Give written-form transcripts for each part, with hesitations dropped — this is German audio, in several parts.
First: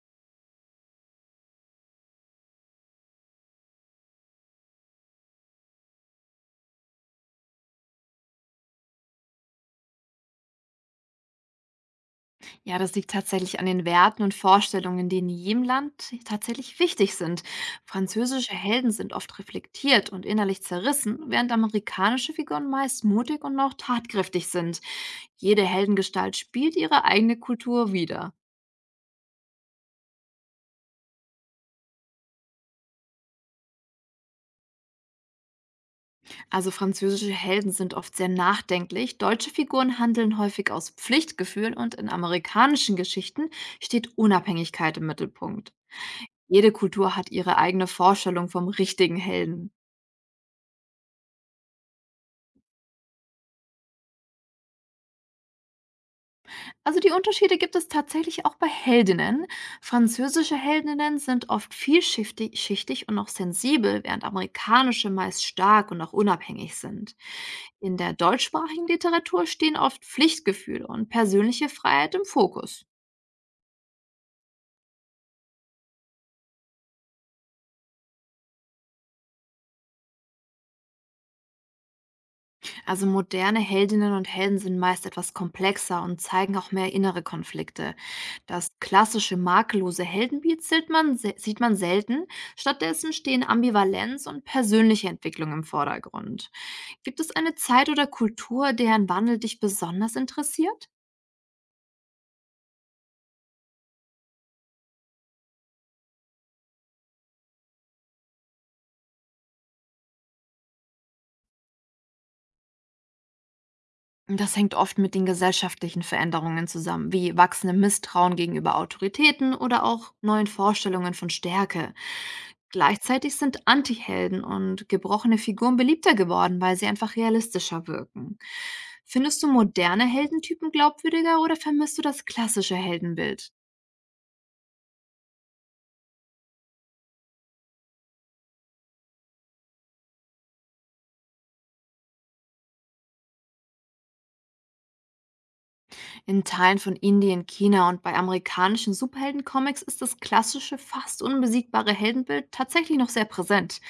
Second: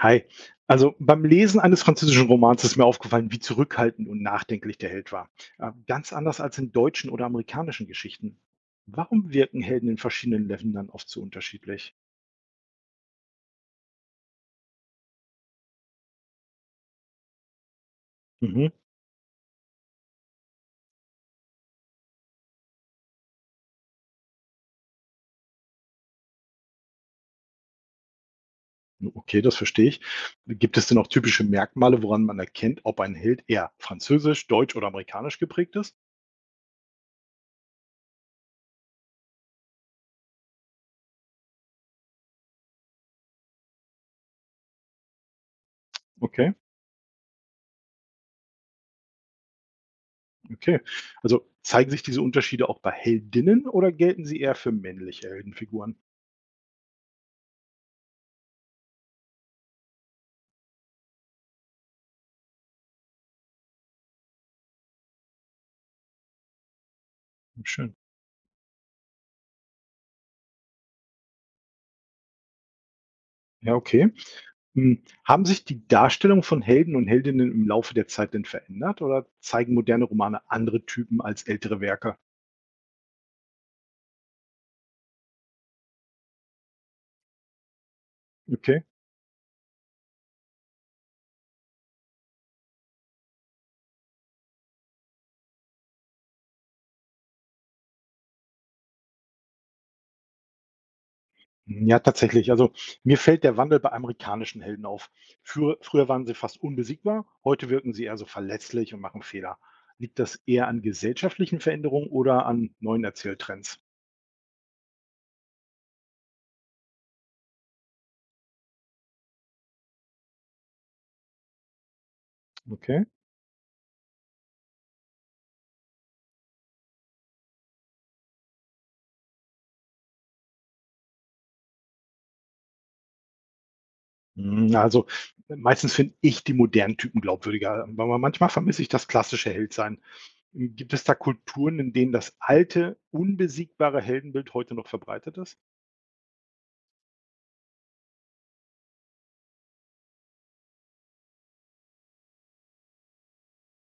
Hi. Also beim Lesen eines französischen Romans ist mir aufgefallen, wie zurückhaltend und nachdenklich der Held war. Ganz anders als in deutschen oder amerikanischen Geschichten. Warum wirken Helden in verschiedenen Ländern oft so unterschiedlich? Ja, das liegt tatsächlich an den Werten und Vorstellungen, die in jedem Land tatsächlich wichtig sind. Französische Mhm. Helden sind oft reflektiert und innerlich zerrissen, während amerikanische Figuren meist mutig und auch tatkräftig sind. Jede Heldengestalt spielt ihre eigene Kultur wider. Okay, das verstehe ich. Gibt es denn auch typische Merkmale, woran man erkennt, ob ein Held eher französisch, deutsch oder amerikanisch geprägt ist? Also französische Helden sind oft sehr nachdenklich, deutsche Figuren handeln häufig aus Pflichtgefühl und in amerikanischen Geschichten steht Unabhängigkeit im Mittelpunkt. Okay, Jede Kultur hat ihre eigene Vorstellung vom richtigen Helden. okay. Also zeigen sich diese Unterschiede auch bei Heldinnen oder gelten sie eher für männliche Heldenfiguren? Also die Unterschiede gibt es tatsächlich auch bei Heldinnen. Französische Heldinnen sind oft vielschichtig schichtig und auch sensibel, während amerikanische meist stark und auch unabhängig sind. Schön. In der deutschsprachigen Literatur stehen oft Pflichtgefühle und persönliche Freiheit im Fokus. Ja, okay. Hm, haben sich die Darstellungen von Helden und Heldinnen im Laufe der Zeit denn verändert oder zeigen moderne Romane andere Typen als ältere Werke? Also moderne Heldinnen und Helden sind meist etwas komplexer und zeigen auch mehr innere Konflikte. Das Okay. klassische makellose Heldenbild sieht sieht man selten. Stattdessen stehen Ambivalenz und persönliche Entwicklung im Vordergrund. Gibt es eine Zeit oder Kultur, deren Wandel dich besonders interessiert? Ja, tatsächlich. Also mir fällt der Wandel bei amerikanischen Helden auf. Früher waren sie fast unbesiegbar, heute wirken sie eher so verletzlich und machen Fehler. Liegt das eher an gesellschaftlichen Veränderungen oder an neuen Erzähltrends? Das hängt oft mit den gesellschaftlichen Veränderungen zusammen, wie wachsendem Misstrauen gegenüber Autoritäten oder auch neuen Vorstellungen von Stärke. Okay. Gleichzeitig sind Antihelden und gebrochene Figuren beliebter geworden, weil sie einfach realistischer wirken. Findest du moderne Heldentypen glaubwürdiger oder vermisst du das klassische Heldenbild? Hm, also, meistens finde ich die modernen Typen glaubwürdiger, aber manchmal vermisse ich das klassische Heldsein. Gibt es da Kulturen, in denen das alte, unbesiegbare Heldenbild heute noch verbreitet ist? In Teilen von Indien, China und bei amerikanischen Superheldencomics ist das klassische, fast unbesiegbare Heldenbild tatsächlich noch sehr präsent.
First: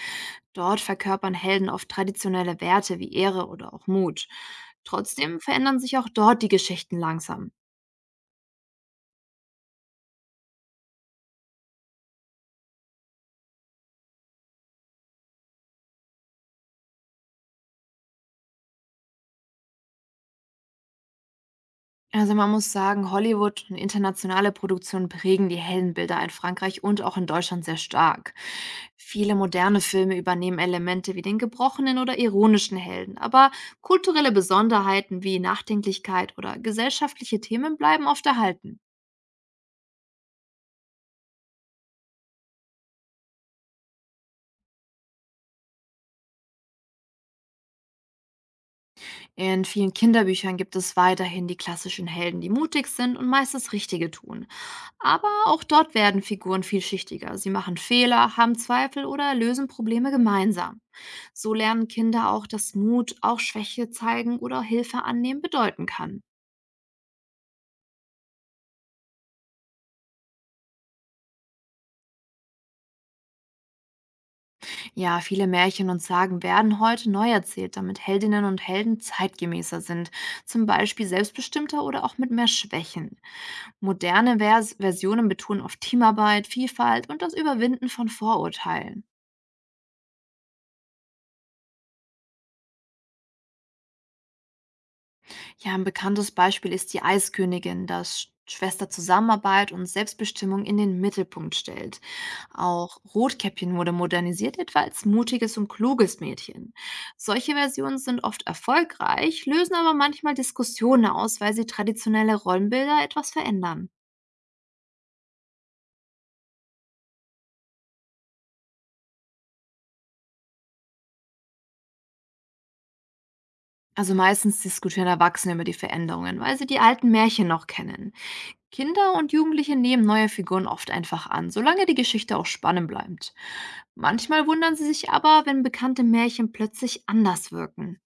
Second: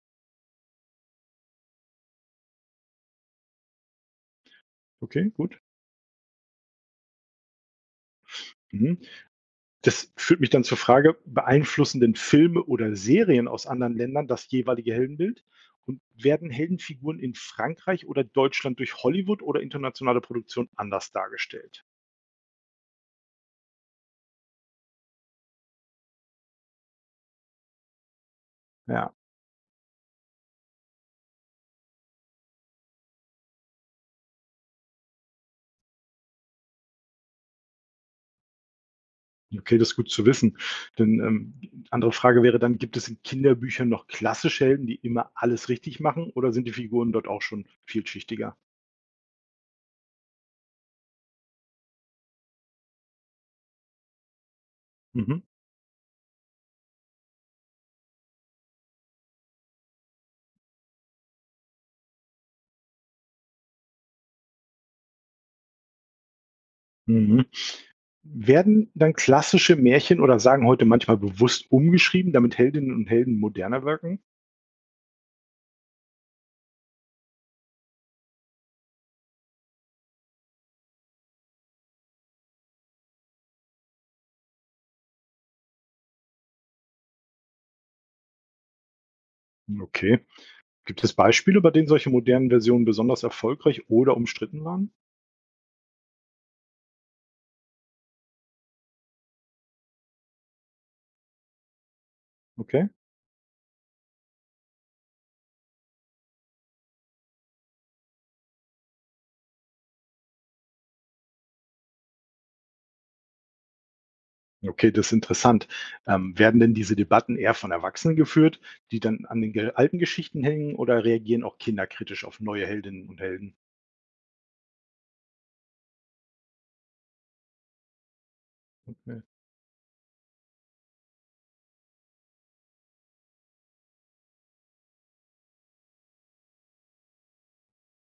Dort verkörpern Helden oft traditionelle Werte wie Ehre oder auch Mut. Okay, Trotzdem gut. verändern sich auch dort die Geschichten langsam. Mhm. Das führt mich dann zur Frage: beeinflussen denn Filme oder Serien aus anderen Ländern das jeweilige Heldenbild? Und werden Heldenfiguren in Frankreich oder Deutschland durch Hollywood oder internationale Produktion anders dargestellt? Also man muss sagen, Hollywood und internationale Produktionen prägen die Heldenbilder in Frankreich und auch in Deutschland sehr stark. Ja. Viele moderne Filme übernehmen Elemente wie den gebrochenen oder ironischen Helden, aber kulturelle Besonderheiten wie Nachdenklichkeit oder gesellschaftliche Themen bleiben oft erhalten. Okay, das ist gut zu wissen. Denn andere Frage wäre dann, gibt es in Kinderbüchern noch klassische Helden, die immer alles richtig machen, oder sind die Figuren dort auch schon vielschichtiger? In vielen Kinderbüchern gibt es weiterhin die klassischen Helden, die mutig sind und meist das Richtige tun. Aber Mhm. auch dort werden Figuren vielschichtiger. Sie machen Fehler, haben Zweifel oder lösen Probleme gemeinsam. So lernen Kinder auch, dass Mut auch Schwäche zeigen oder Hilfe annehmen bedeuten kann. Mhm. Werden dann klassische Märchen oder Sagen heute manchmal bewusst umgeschrieben, damit Heldinnen und Helden moderner wirken? Ja, viele Märchen und Sagen werden heute neu erzählt, damit Heldinnen und Helden zeitgemäßer sind, zum Beispiel selbstbestimmter oder auch mit mehr Schwächen. Moderne Versionen betonen oft Teamarbeit, Vielfalt und das Überwinden von Vorurteilen. Okay. Gibt es Beispiele, bei denen solche modernen Versionen besonders erfolgreich oder umstritten waren? Ja, ein bekanntes Beispiel ist die Eiskönigin, das Schwester Zusammenarbeit und Selbstbestimmung in den Mittelpunkt stellt. Okay. Auch Rotkäppchen wurde modernisiert, etwa als mutiges und kluges Mädchen. Solche Versionen sind oft erfolgreich, lösen aber manchmal Diskussionen aus, weil sie traditionelle Rollenbilder etwas verändern. Okay, das ist interessant. Werden denn diese Debatten eher von Erwachsenen geführt, die dann an den alten Geschichten hängen, oder reagieren auch Kinder kritisch auf neue Heldinnen und Helden? Also meistens diskutieren Erwachsene über die Veränderungen, weil sie die alten Märchen noch kennen. Kinder Okay. und Jugendliche nehmen neue Figuren oft einfach an, solange die Geschichte auch spannend bleibt. Manchmal wundern sie sich aber, wenn bekannte Märchen plötzlich anders wirken.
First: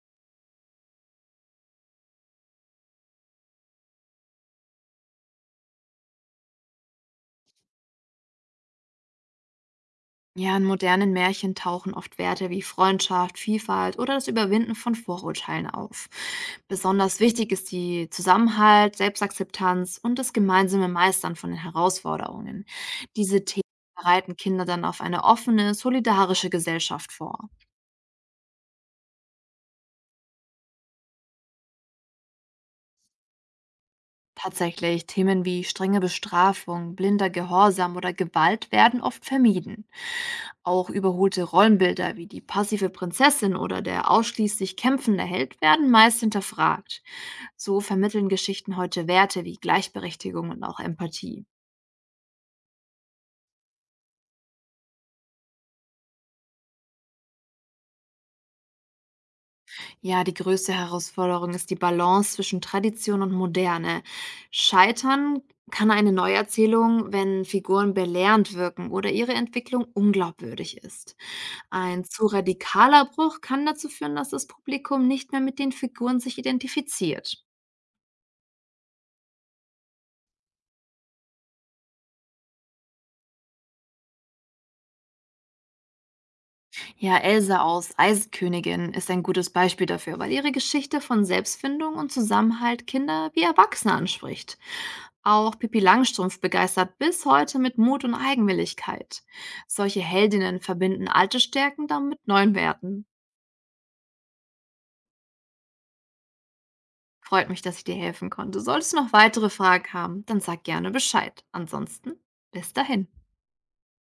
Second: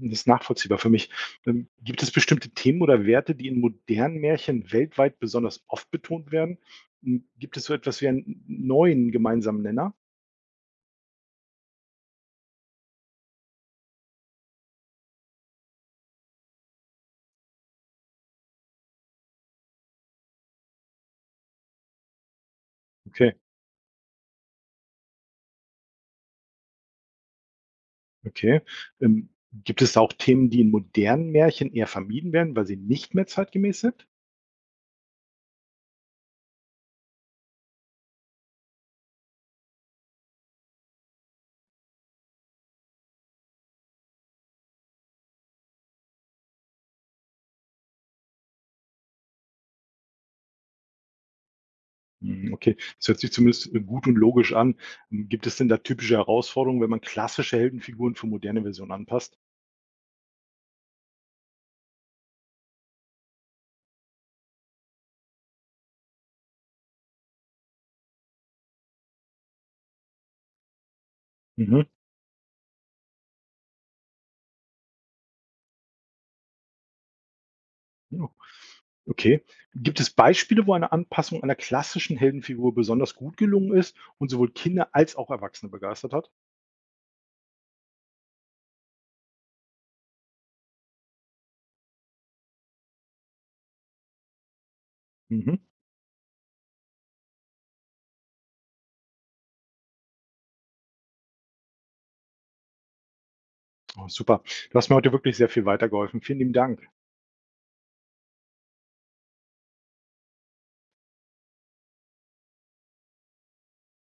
Das ist nachvollziehbar für mich. Gibt es bestimmte Themen oder Werte, die in modernen Märchen weltweit besonders oft betont werden? Gibt es so etwas wie einen neuen gemeinsamen Nenner? Ja, in modernen Märchen tauchen oft Werte wie Freundschaft, Vielfalt oder das Überwinden von Vorurteilen auf. Besonders wichtig ist die Zusammenhalt, Selbstakzeptanz und das gemeinsame Meistern von den Herausforderungen. Okay, Diese Themen bereiten Kinder dann auf eine offene, solidarische Gesellschaft vor. okay. Gibt es auch Themen, die in modernen Märchen eher vermieden werden, weil sie nicht mehr zeitgemäß sind? Tatsächlich, Themen wie strenge Bestrafung, blinder Gehorsam oder Gewalt werden oft vermieden. Auch überholte Rollenbilder wie die passive Prinzessin oder der ausschließlich kämpfende Held werden meist hinterfragt. So vermitteln Geschichten heute Werte wie Gleichberechtigung und auch Empathie. Hm, okay. Das hört sich zumindest gut und logisch an. Hm, gibt es denn da typische Herausforderungen, wenn man klassische Heldenfiguren für moderne Versionen anpasst? Ja, die größte Herausforderung ist die Balance zwischen Tradition und Moderne. Scheitern kann eine Neuerzählung, wenn Figuren belehrend wirken oder ihre Entwicklung unglaubwürdig ist. Mhm. Ein zu radikaler Bruch kann dazu führen, dass das Publikum nicht mehr mit den Figuren sich identifiziert. Ja, okay. Gibt es Beispiele, wo eine Anpassung einer klassischen Heldenfigur besonders gut gelungen ist und sowohl Kinder als auch Erwachsene begeistert hat? Ja, Elsa aus Eisenkönigin ist ein gutes Beispiel dafür, weil ihre Geschichte von Selbstfindung und Zusammenhalt Kinder wie Erwachsene anspricht. Mhm. Auch Pippi Langstrumpf begeistert bis heute mit Mut und Eigenwilligkeit. Solche Heldinnen verbinden alte Stärken dann mit neuen Werten. Oh, super. Du hast mir heute wirklich sehr viel weitergeholfen. Vielen lieben Dank. Freut mich, dass ich dir helfen konnte. Solltest du noch weitere Fragen haben, dann sag gerne Bescheid. Ansonsten, bis dahin.